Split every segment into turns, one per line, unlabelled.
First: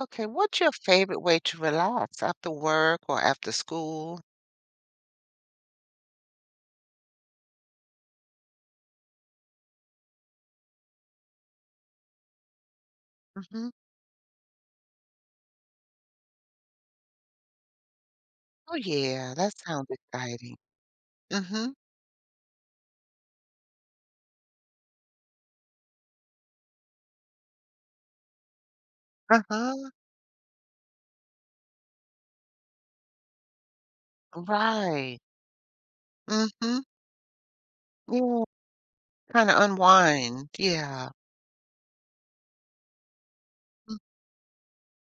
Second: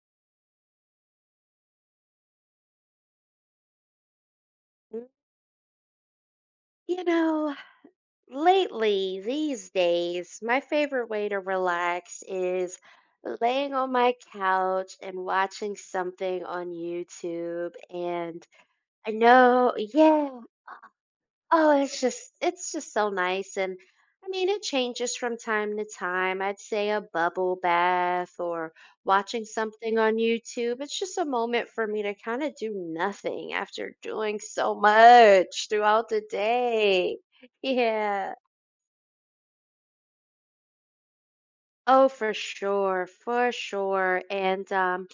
Okay, what's your favorite way to relax after work or after school?
Mm, You know, lately, these days, my favorite way to relax is
Mhm.
laying on my couch and watching something on YouTube. And
Oh,
I
yeah, that
know,
sounds
yeah.
exciting. Mhm.
Oh, it's just so nice. And I mean, it changes from time to time. I'd say a bubble bath or watching
Uh-huh.
something on YouTube. It's just a moment for me to kind of do nothing after doing so
Right.
much throughout the
Mhm.
day. Yeah.
Yeah, kinda unwind. Yeah.
Oh, for sure, for sure. And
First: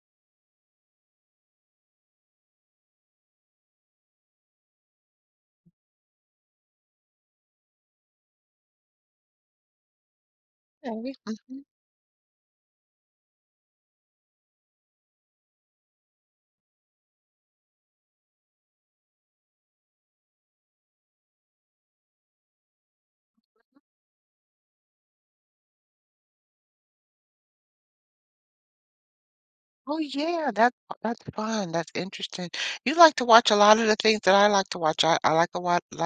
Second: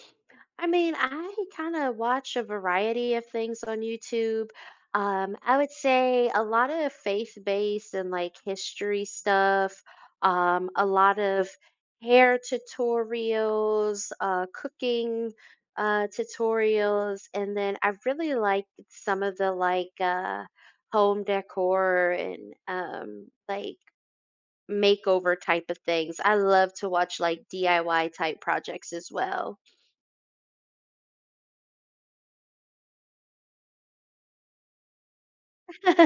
I mean, I kind of watch a variety of things on YouTube. I would say a lot of faith-based and like history stuff, a
Okay.
lot of
Mhm.
hair tutorials, cooking tutorials, and then I really like some of the like home decor and like makeover type of things. I love to watch like DIY type projects as well.
Oh, yeah, that's fun, that's interesting. You like to watch a lot of the things that I like to watch.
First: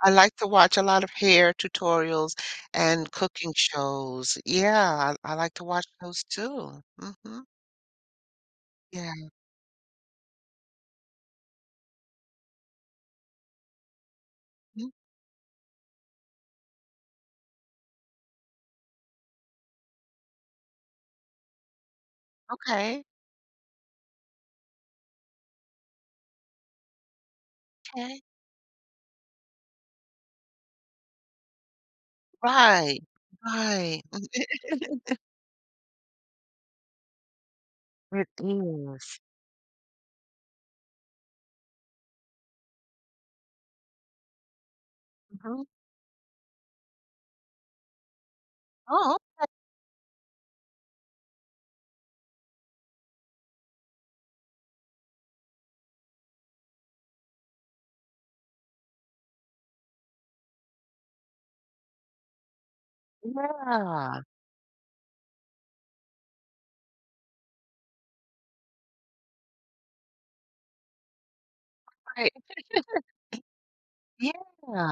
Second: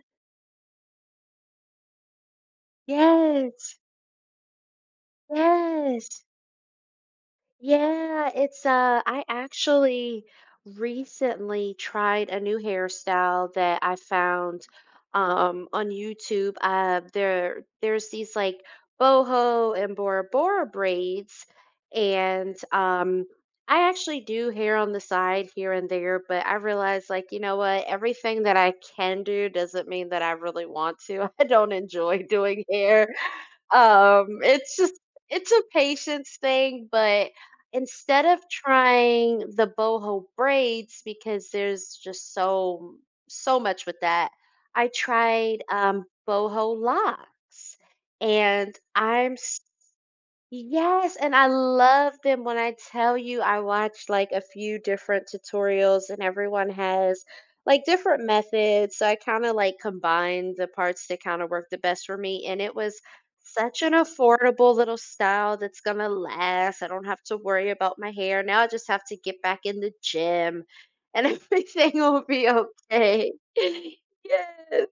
I like to watch a lot of hair tutorials and cooking
Yes,
shows. Yeah, I like to watch
yes.
those too. Mhm.
Yeah, it's
Yeah.
I actually recently tried a new hairstyle that I found on YouTube. There's these like boho and Bora Bora braids. And
Okay.
I actually do hair on the side here and there, but I realize, like, you know what,
Okay.
everything that I can do doesn't mean that I really want to. I don't enjoy doing
Right.
hair.
Right.
It's just it's a patience thing. But instead
It
of
is.
trying the boho braids because there's just so much with that, I tried
Hmm.
boho locks, and
Oh,
I'm— yes, and I love them. When I tell you, I watched like a few different tutorials, and everyone has like different methods. So I kind of like combined the parts that kind of work the best for me. And it was such an
yeah,
affordable little style that's gonna last. I don't have to worry about my hair. Now I just have to get back in the gym and everything will
right.
be okay.
Yeah.
Yes.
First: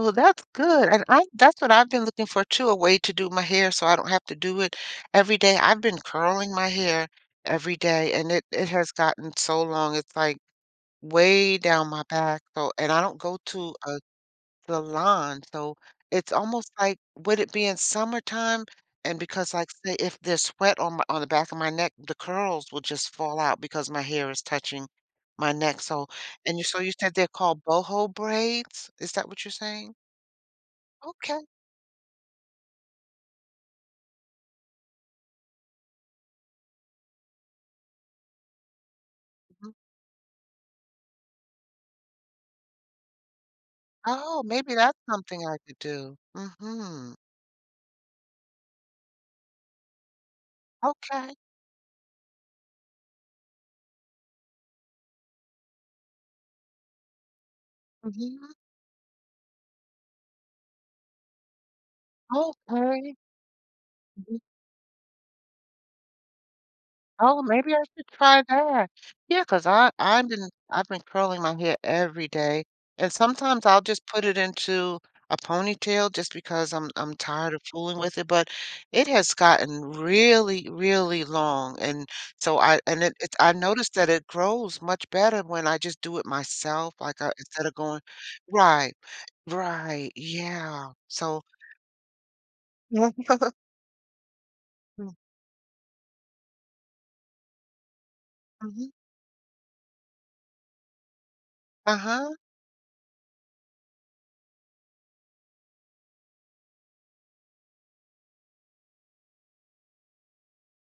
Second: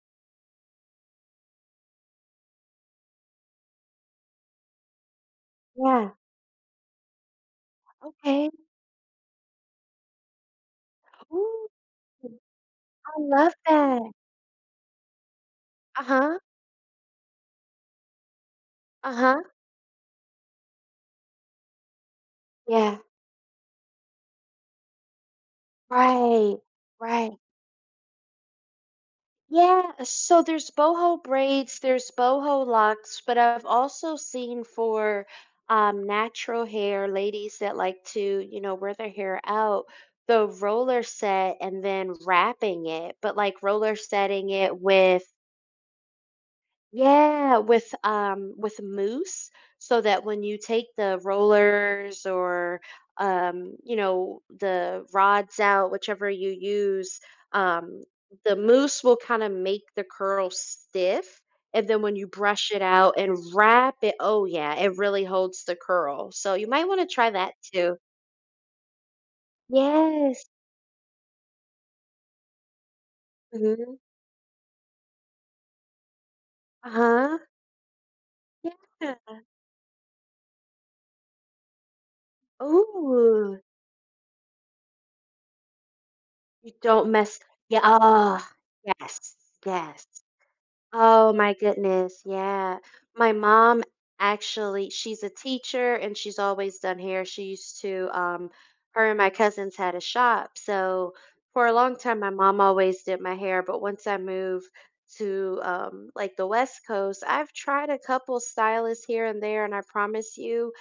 Well, that's good. And I that's what I've been looking for too, a way to do my hair so I don't have to do it every day. I've been
Yeah.
curling my hair every day, and it
Okay.
it has gotten so long. It's like way
Ooh,
down my back. So, and I
I
don't go
love
to a
that.
the lawn. So it's
Uh-huh.
almost like would it be in summertime, and
Uh-huh.
because like say if there's sweat on the back of my neck, the curls will
Yeah.
just fall out because my hair is touching my neck. So,
Right,
and you so you said they're
right.
called boho braids? Is that what you're
Yeah,
saying?
so there's boho
Okay.
braids, there's boho locks, but I've also seen for natural hair, ladies that like to, you know, wear their hair
Mhm.
out, the roller set and then wrapping it, but like roller
Oh,
setting
maybe
it
that's
with—
something I could do. Mm-hmm.
yeah, with mousse so that when you take the
Okay.
rollers or you know the rods out, whichever you use, um
Mm-hmm.
the mousse will kind of make the curl stiff, and then when you brush it out
Okay.
and wrap it,
Mm-hmm.
oh yeah, it really holds the curl. So you might want to try
Oh,
that
maybe I
too.
should try that. Yeah, 'cause I I've
Yes.
been I've been curling my hair every day, and sometimes I'll
Mm-hmm.
just put it into a ponytail just because I'm
Uh-huh.
tired of fooling with it, but it
Yeah.
has gotten really, really long, and I
Ooh,
noticed that it grows much better when I just do it
you
myself,
don't
like, I
mess.
instead of
Yeah.
going.
Oh,
Right.
yes. Yes.
Right, yeah.
Oh
So.
my goodness, yeah. My mom actually,
Hmm.
she's a teacher and she's always done hair. She used to,
Mhm.
her and my cousins had a shop. So for a long time, my
Uh-huh.
mom always did my hair. But once I moved to like the West Coast, I've tried a couple stylists here and there, and I promise you,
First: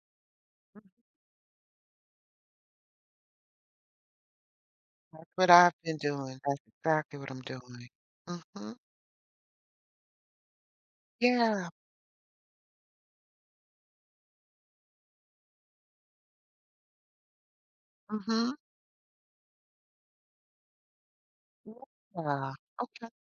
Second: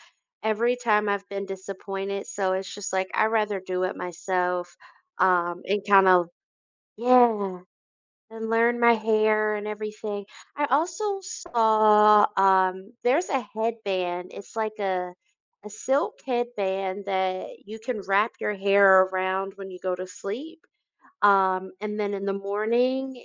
every time I've been disappointed. So it's just like I rather do it myself,
That's what I've
and
been
kind of,
doing. That's exactly what I'm
yeah,
doing.
and
Mhm.
learn my hair and everything. I also
Yeah.
saw there's a headband. It's like a silk headband that you can wrap your
Mhm.
hair around when you go to sleep. And then in the
Yeah. Okay.
morning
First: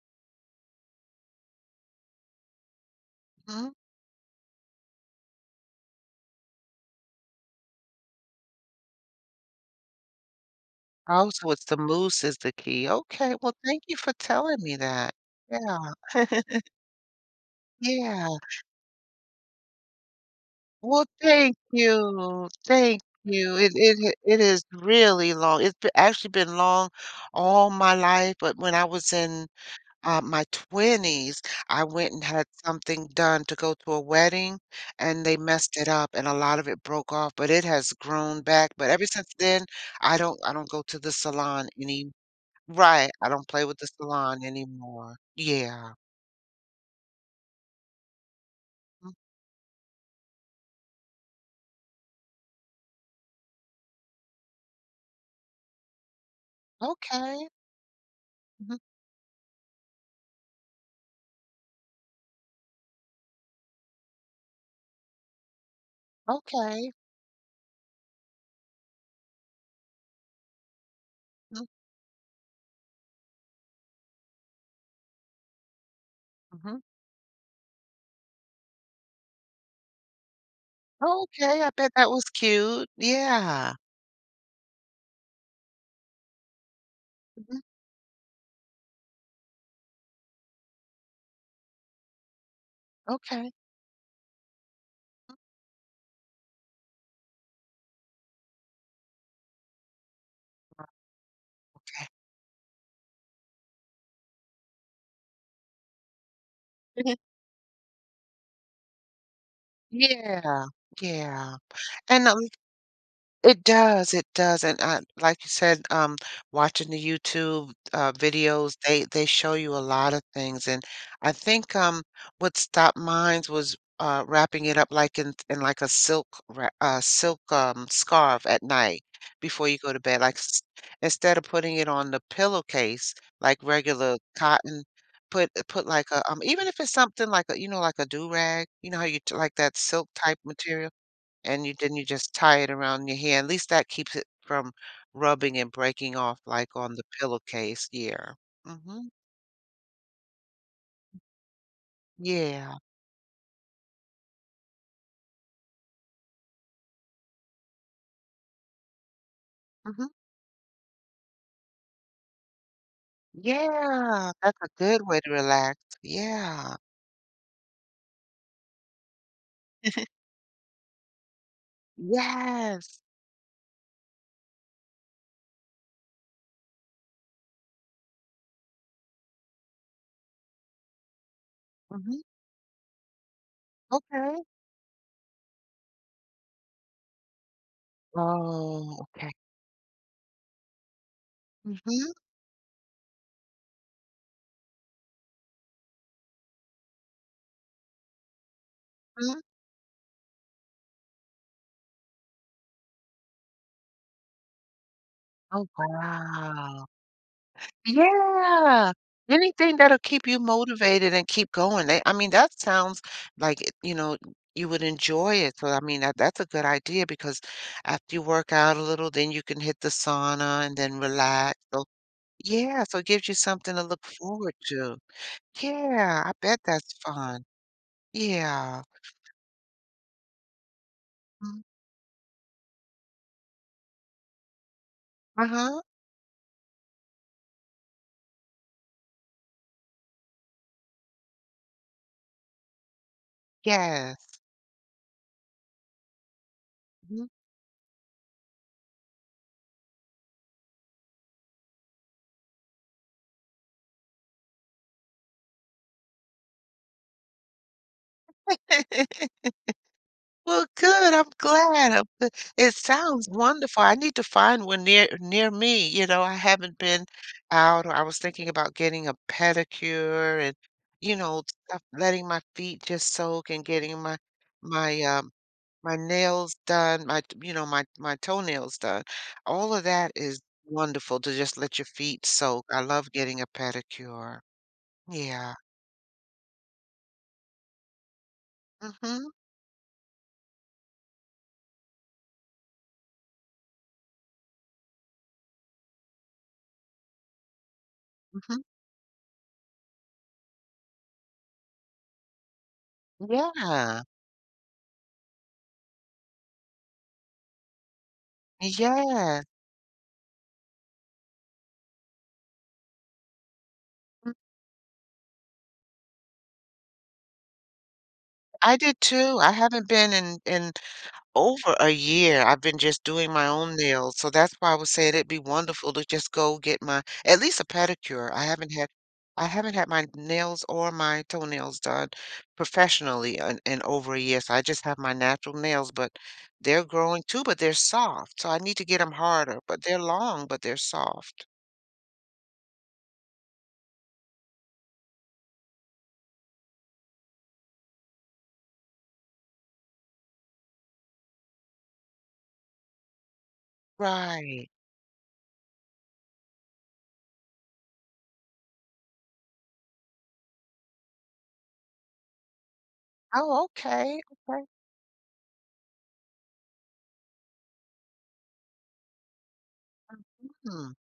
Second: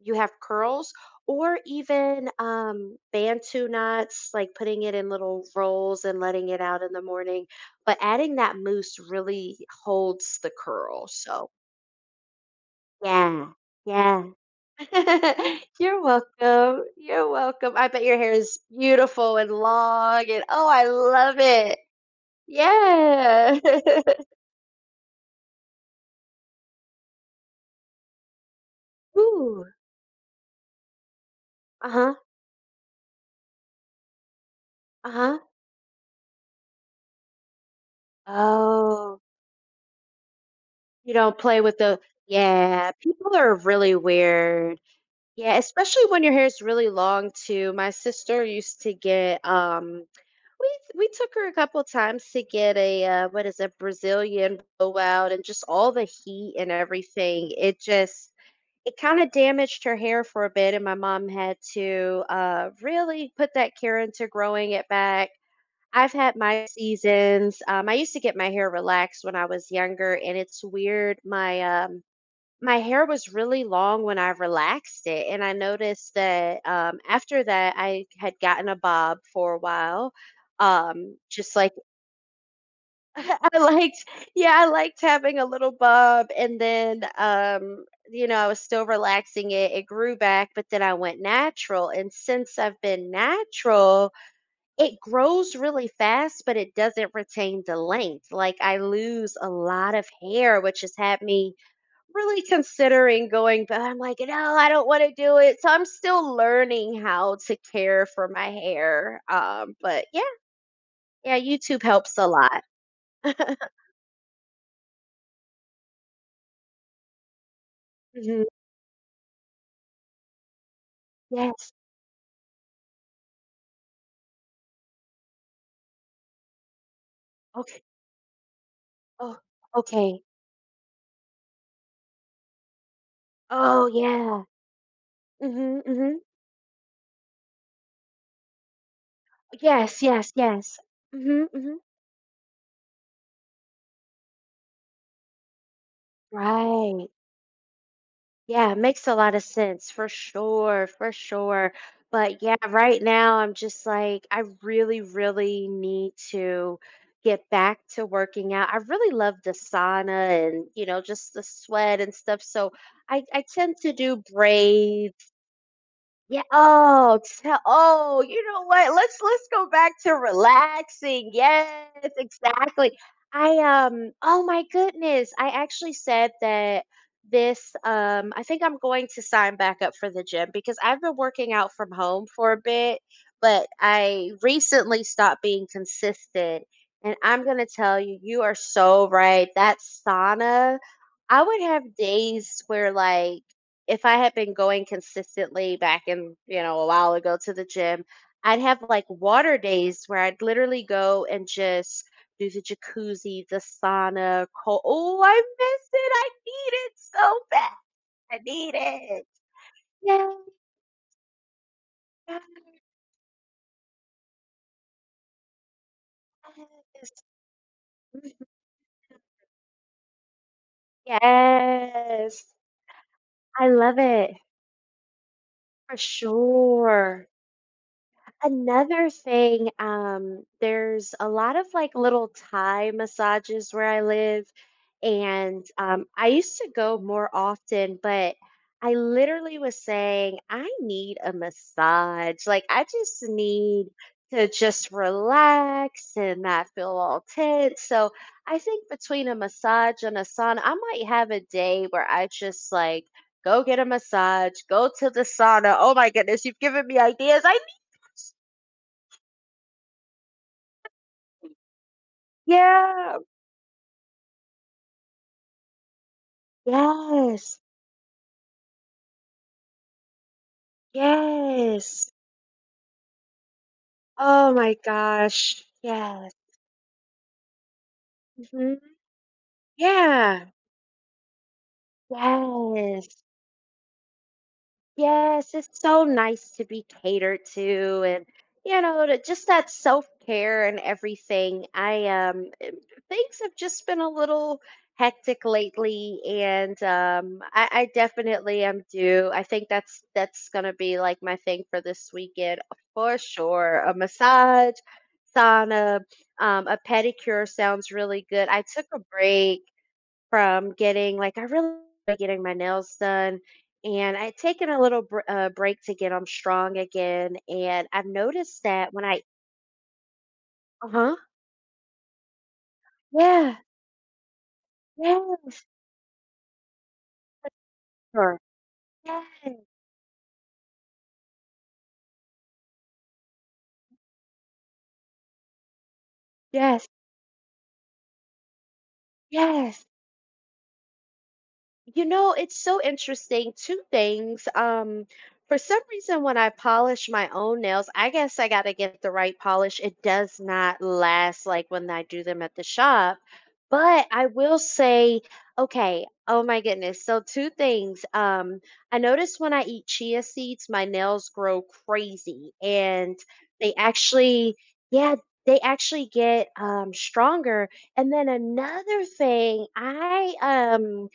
you have curls, or even bantu
Mhm.
knots, like putting it in little rolls and letting it out in the morning. But adding that mousse really holds the curl.
Oh,
So,
so it's the moose is the key. Okay.
yeah.
Well, thank you for
Yeah.
telling me that. Yeah.
You're welcome. You're welcome. I bet your
Yeah.
hair is beautiful and long, and oh, I
Well,
love
thank
it.
you. Thank you.
Yeah.
It is really long. It's actually been long all my life, but when I was in
Ooh.
My 20s, I went
Uh-huh.
and had something done to go to a wedding, and they
Uh-huh.
messed it up, and a lot of it broke off, but it has grown back. But ever
Oh,
since then, I don't go to the
you don't play
salon
with the—
any
yeah,
Right, I
people
don't
are
play with the
really
salon
weird.
anymore.
Yeah,
Yeah.
especially when your hair is really long too. My sister used to
Mm.
get we we took her a couple times to get a what is it, Brazilian blowout, and just all the heat and
Okay.
everything. It just—
Mhm.
it kind of damaged her hair for a bit, and my mom had to really put that care into growing it back. I've had my
Okay.
seasons. I used to get my hair relaxed when I was younger, and it's weird. My
Mm,
my hair was really long when I relaxed it, and I noticed that
mhm.
after that, I had gotten a bob for a while, just
Okay, I
like—
bet that was cute.
I
Yeah.
liked— yeah, I liked having a little bob. And then
Mhm.
you know, I was still relaxing it. It grew back, but then I went natural. And since I've been
Okay.
natural, it grows really fast, but it doesn't retain the length. Like, I lose a lot of hair, which has had me
Okay.
really considering going, but I'm like, no, I don't want to do it. So I'm still learning how to care for my hair. But yeah,
Yeah,
yeah,
yeah.
YouTube helps a
And a
lot.
It does, and, like you said, watching the YouTube,
Mhm.
videos, they show you a lot of things, and I
Yes.
think, what stopped mines was, wrapping it up like in like a silk,
Okay.
scarf at night
Oh,
before you go to bed,
okay.
like, s instead of putting it on the pillowcase, like
Oh,
regular
yeah.
cotton, put
Mhm,
put like
mhm.
a, even if it's something like a, like a do-rag, you know how you like that
Yes,
silk
yes,
type
yes.
material?
Mhm,
And you
mhm.
then you just tie it around your hand. At least that keeps it from rubbing and breaking off like on the
Right.
pillowcase. Yeah.
Yeah, makes
Mhm.
a lot of sense, for sure, for sure. But yeah,
Yeah.
right now I'm just like, I really, really need to get back to working out. I really love the
Mhm.
sauna and, you know, just the sweat and stuff. So I tend to do
Yeah. That's a good way to
braids.
relax.
Yeah.
Yeah.
Oh, tell, oh, you know what? Let's go back to relaxing. Yes, exactly.
Yes.
I, oh my goodness. I actually said that this, I think I'm going to sign back up for the gym because I've been working out from
Mhm.
home for a bit, but I
Okay.
recently stopped being consistent. And I'm going to tell you, you are
Oh,
so
okay.
right. That sauna— I would have
Mhm.
days where, like, if I had been going consistently back in, you know, a while ago to the gym, I'd have like
Mhm.
water days where I'd literally go and just do the jacuzzi, the sauna. Cold. Oh, I
Oh,
miss it. I need
wow.
it so bad. I need
Yeah.
it.
Anything that'll keep
Yes.
you motivated and keep going. They I mean, that sounds like, you would enjoy it. So, I mean, that's a good idea
Yes.
because after you work out a little, then you can hit the sauna and then relax. So,
Yes.
yeah, so it gives you
I
something to
love
look
it,
forward to.
for
Yeah, I bet that's
sure.
fun. Yeah.
Another thing, there's a lot
Mm.
of like little Thai massages where I live, and
Uh-huh.
I used to go more often, but I literally was saying, I need a massage. Like, I just need
Yes.
to just relax and not feel all
Mhm.
tense. So, I think between a massage and a sauna, I might have a day where I just like go get a massage, go to the sauna. Oh my goodness, you've given me ideas. I—
Well, good, I'm glad, I'm gl it
yeah.
sounds wonderful, I need to find one near me, I haven't been
Yes.
out, or I was thinking about getting a pedicure and, you know, stuff
Yes.
letting my feet just soak and getting
Oh my
my, um,
gosh.
my
Yes.
nails done, my t you know, my toenails
Mhm.
done. All of that is
Yeah.
wonderful to just let your feet soak, I love
Yes.
getting a pedicure.
Yes,
Yeah.
it's so nice to be catered to and, you know, to
Mhm,
just that self-care and everything. Things have just been a little hectic lately, and I
mhm.
definitely am due. I think that's— that's gonna be like my thing for this weekend for sure. A
Yeah.
massage, sauna, a pedicure sounds really good. I took a
Yeah.
break from getting— like, I really like getting my nails done, and I'd taken a little break to get them strong again, and I've noticed
I
that
did
when I—
too. I haven't been in
uh huh,
over a year. I've been just doing my
yeah,
own nails, so that's why I was saying
yeah,
it'd be wonderful to just go get my at
for
least a pedicure.
sure,
I
yes,
haven't had my nails or my toenails done professionally in over a year. So I just have my natural nails, but they're
yes,
growing too, but they're soft. So I need to get them harder, but
yes.
they're long, but they're soft.
You know, it's so interesting. Two things. For some reason, when I polish my own nails, I guess I got to get the right polish. It does not last like when I do them at the shop. But I will
Right.
say, okay, oh my goodness. So, two things. I notice when I eat chia seeds, my nails grow crazy and
Oh,
they
okay.
actually—
Okay.
yeah, they actually get stronger. And then another thing, I,
Hmm.
um,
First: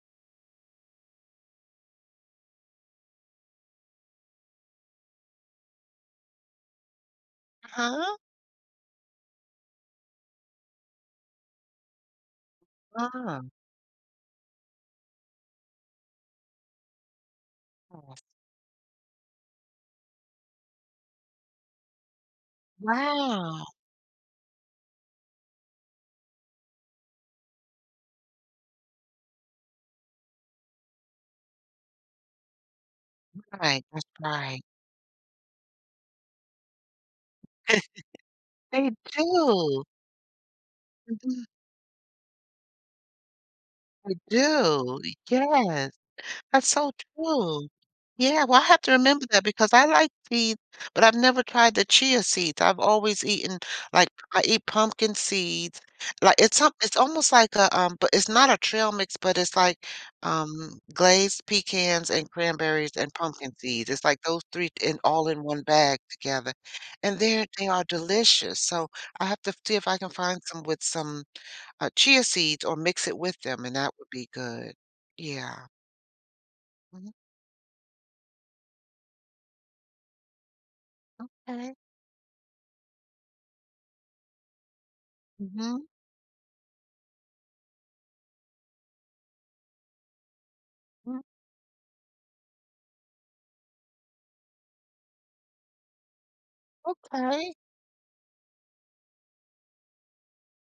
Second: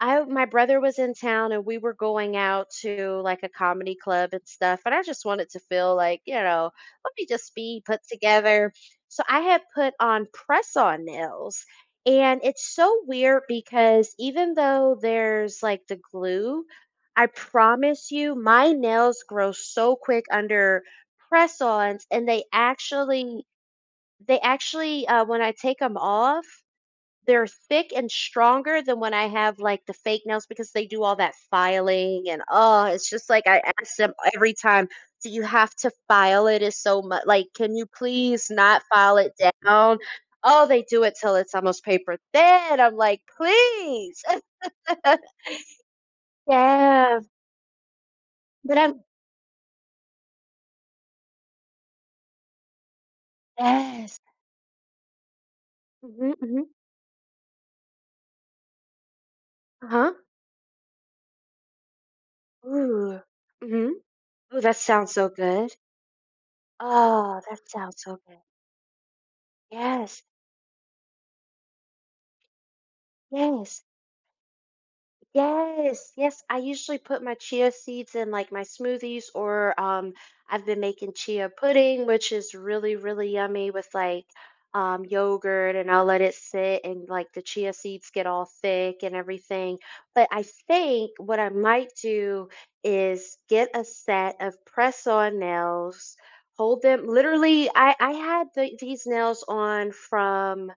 I my brother was in town and we were going out to like a comedy club and stuff, and I just wanted to feel like, you know, let me just be put
Huh?
together. So I had put on press-on nails, and it's so
Ah.
weird because even though there's like the glue, I promise you my nails grow so quick under press-ons, and they actually
Wow.
they actually uh, when I take them off, they're thick and stronger than when I have, like, the fake nails, because they do all that filing. And, oh, it's just like I
Right.
ask
That's
them every
right.
time, "Do you have to file? It's so much, like, can you please not
They
file it
do.
down?" Oh, they do it till
Mhm,
it's almost paper thin. I'm like,
they
"Please."
do. Yes. That's so
Yeah,
true. Yeah, well, I
but
have to
I'm—
remember that because I like seeds, but I've never tried the chia seeds. I've always eaten, like,
yes.
I eat pumpkin seeds.
Mhm,
Like,
mhm.
it's almost like a, but it's not a trail mix, but it's like,
Uh-huh.
glazed pecans and cranberries and
Ooh.
pumpkin seeds.
Mhm.
It's like those
Ooh,
3
that
in
sounds so
all in one
good.
bag together, and
Oh,
they're
that
they are
sounds so good.
delicious, so I have to see if I can
Yes,
find some with some chia seeds or mix it with them, and
yes.
that would be good. Yeah.
Yes, yes. I usually
Mhm,
put my chia seeds in like my smoothies, or I've been making chia
okay.
pudding, which is really, really yummy with like yogurt,
Mhm,
and I'll let it sit and like the chia seeds get all thick and everything. But I think
mm,
what I might do is get a set of press-on nails, hold them
okay.
literally. I had the— these nails on from—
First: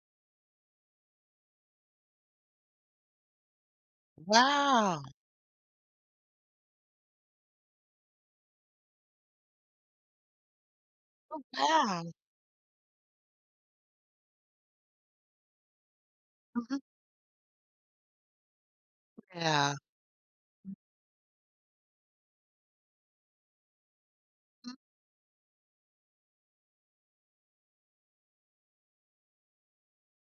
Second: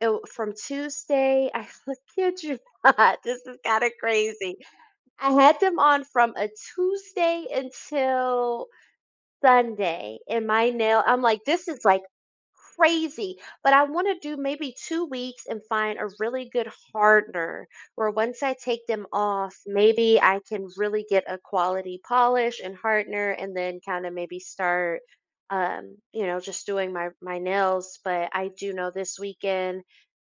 oh, from Tuesday, I kid you not, this is kinda crazy.
Wow,
I had them on from a Tuesday until Sunday, and my nail, I'm like, "This is,
wow.
like, crazy," but I wanna do maybe 2 weeks and find a really good
Mhm,
hardener where, once I take them off,
yeah.
maybe I can really get a quality polish and hardener, and then kinda maybe start, you know, just doing my nails. But I do know this weekend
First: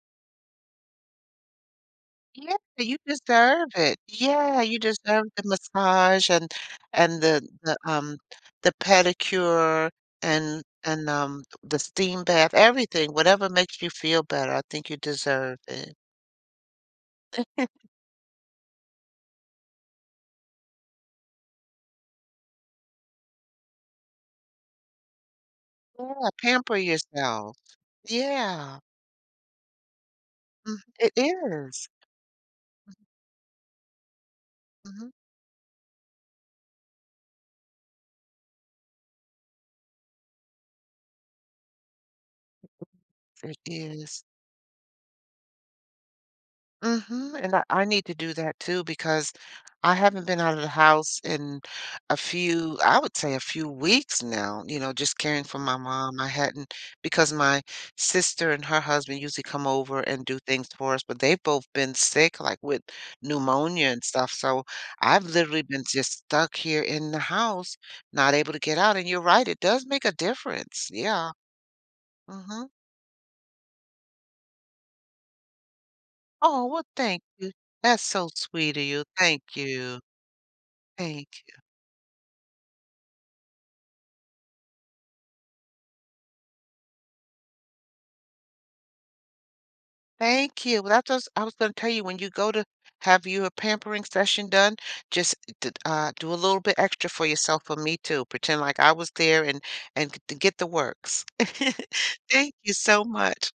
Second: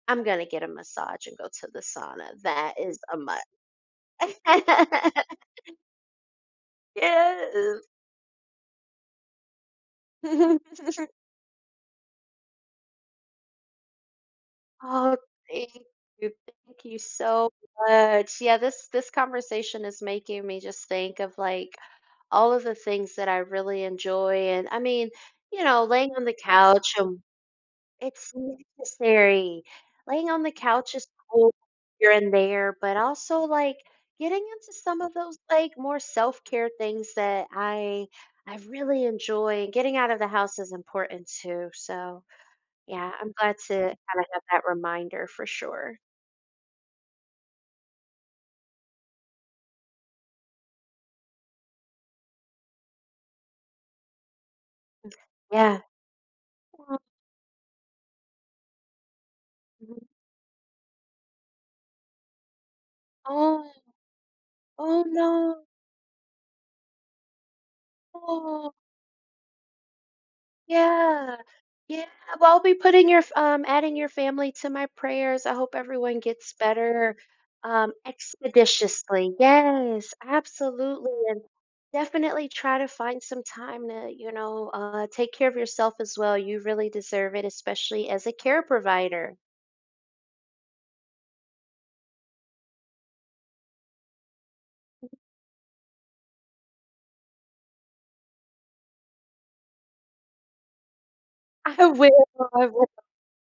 I'm gonna get a massage and go to the sauna.
Yeah,
That
you
is a must.
deserve it. Yeah, you deserve the massage and and the the,
Yes.
um, the pedicure and and, um, the steam bath, everything, whatever makes you feel better, I think you
Oh,
deserve
thank
it.
you. Thank you so much. Yeah, this conversation is making me just think of like all of the things that I really enjoy. And I mean, you know, laying on
Yeah,
the
pamper
couch and—
yourself.
it's
Yeah.
necessary. Laying on the
Mhm,
couch is
it
cool
is.
here and there, but also like getting into some
Mhm.
of those like more self-care things that I really enjoy, and getting out of the house is important too. So yeah, I'm glad
It
to kind of
is.
have that reminder, for sure.
Mhm, and I need to do that too because I haven't been out of the house in a few I would say a few weeks now, just caring for my
Yeah.
mom. I hadn't
Oh,
because my sister and her husband usually come over and do things for us, but they've both been sick, like, with
oh,
pneumonia and stuff, so
oh
I've literally
no.
been just stuck here in the house, not able to
Oh.
get out, and you're right, it does make a difference. Yeah.
Yeah. Yeah, well, I'll
Mhm.
be putting your f adding your family to my prayers. I hope everyone gets
Oh, well,
better,
thank you. That's so sweet of you.
expeditiously.
Thank you.
Yes, absolutely,
Thank
and
you.
definitely try to find some time to, you know, take care of yourself as well. You really deserve it, especially as a care provider.
Thank you. Well, that's what I was gonna tell you, when you go to have your pampering session done, just d do a little bit extra for yourself for me too. Pretend like I was there and g get the works.
I will,
Thank
I
you
will.
so much.